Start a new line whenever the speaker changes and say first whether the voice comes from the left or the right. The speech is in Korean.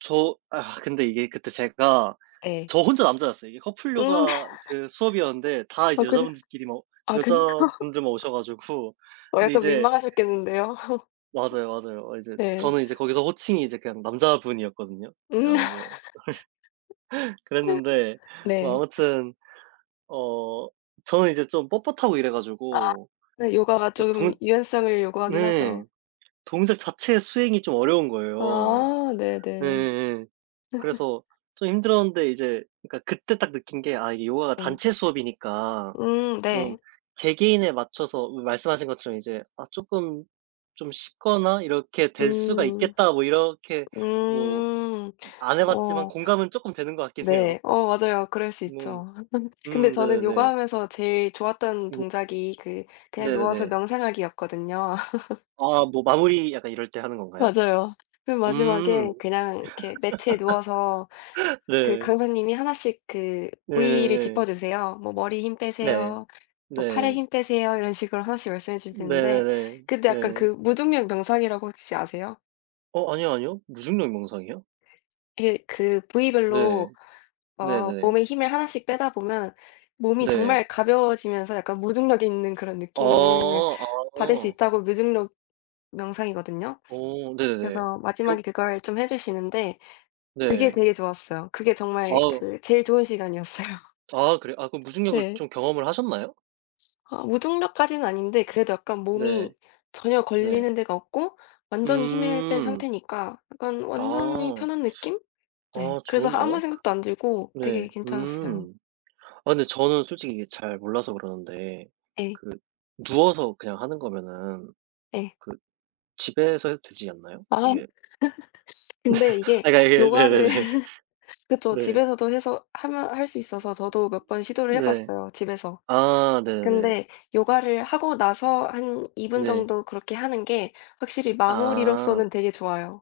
right: 저, 아 근데 이게 그때 제가
left: 네.
right: 저 혼자 남자였어요. 이게 커플
left: 음.
right: 요가 그 수업이었는데 다
left: 아,
right: 이제
left: 그래?
right: 여자분들끼리 뭐
left: 아 그니
right: 여자분들만 오셔 가지고
left: 어,
right: 근데
left: 약간
right: 이제
left: 민망하셨겠는데요.
right: 맞아요, 맞아요. 이제
left: 네.
right: 저는 이제 거기서 호칭이 이제 그냥 남자분이었거든요.
left: 음.
right: 그냥 뭐 그랬는데 뭐
left: 네.
right: 아무튼 어 저는 이제 좀 뻣뻣하고 이래
left: 아,
right: 가지고
left: 네 요가가
right: 그
left: 조금
right: 동
left: 유연성을 요구하긴 하죠.
right: 네 동작 자체 수행이 좀 어려운 거예요
left: 아, 네네 네.
right: 예예예. 그래서 좀 힘들었는데 이제 그니까 그때 딱 느낀 게 아 이게 요가가
left: 네.
right: 단체 수업이니까
left: 음
right: 좀
left: 네.
right: 개개인에 맞춰서 마 말씀하신 것처럼 이제 아 쪼끔 좀 쉽거나 이렇게 될 수가
left: 음
right: 있겠다 뭐 이렇게 뭐
left: 음
right: 안 해봤지만
left: 어.
right: 공감은 쪼끔 되는 것 같긴 해요.
left: 네 어 맞아요. 그럴 수
right: 네
left: 있죠. 근데
right: 음
left: 저는
right: 네네네.
left: 요가하면서 제일 좋았던
right: 음.
left: 동작이 그 그냥 누워서
right: 네네네.
left: 명상하기였거든요.
right: 아 뭐 마무리 약간 이럴 때 하는 건가요?
left: 맞아요. 맨
right: 음
left: 마지막에 그냥 이렇게 매트에 누워서 그
right: 네.
left: 강사님이 하나씩 그 부위를
right: 네네네.
left: 짚어 주세요. 뭐 "머리에 힘
right: 네
left: 빼세요. 뭐 팔에
right: 네.
left: 힘 빼세요." 이런 식으로 하나씩 말씀해 주시는데
right: 네네네
left: 근데 약간
right: 네.
left: 그 무중력 명상이라고 혹시 아세요?
right: 어 아니요, 아니요. 무중력 명상이요?
left: 이게 그
right: 네
left: 부위별로 어
right: 네네.
left: 몸에 힘을 하나씩 빼다 보면 몸이
right: 네.
left: 정말 가벼워지면서 약간 무중력 있는 그런
right: 어
left: 느낌을 받을 수
right: 어. 음.
left: 있다고 무중력 명상이거든요.
right: 어 네네네
left: 그래서
right: 겨
left: 마지막에 그걸 좀 해 주시는데 그게
right: 네.
left: 되게 좋았어요. 그게 정말
right: 어우.
left: 그 제일 좋은 시간이었어요.
right: 아, 그래요. 아 그럼 무중력을
left: 네.
right: 좀 경험을 하셨나요?
left: 아, 무중력까지는 아닌데 그래도 약간
right: 네
left: 몸이 전혀
right: 네.
left: 걸리는 데가 없고 완전히 힘을 뺀
right: 음.
left: 상태니까 약간 완전히
right: 아.
left: 편한 느낌? 네,
right: 어,
left: 그래서 아 아무
right: 좋은데요.
left: 생각도 안 들고
right: 네,
left: 되게 괜찮았어요.
right: 음 아 근데 저는 솔직히 잘 몰라서 그러는데
left: 네.
right: 그 누워서 그냥 하는 거면은
left: 네.
right: 그 집에서 해도 되지 않나요?
left: 아,
right: 이게?
left: 근데 이게
right: 아, 그니까 이게
left: 요가를
right: 네네네
left: 그렇죠
right: 네.
left: 집에서도 해서 하면 할 수 있어서 저도 몇 번 시도를 해
right: 네
left: 봤어요 집에서.
right: 아 네네네.
left: 근데 요가를 하고 나서 한 2
right: 네.
left: 정도 그렇게 하는 게 확실히
right: 아.
left: 마무리로서는 되게 좋아요.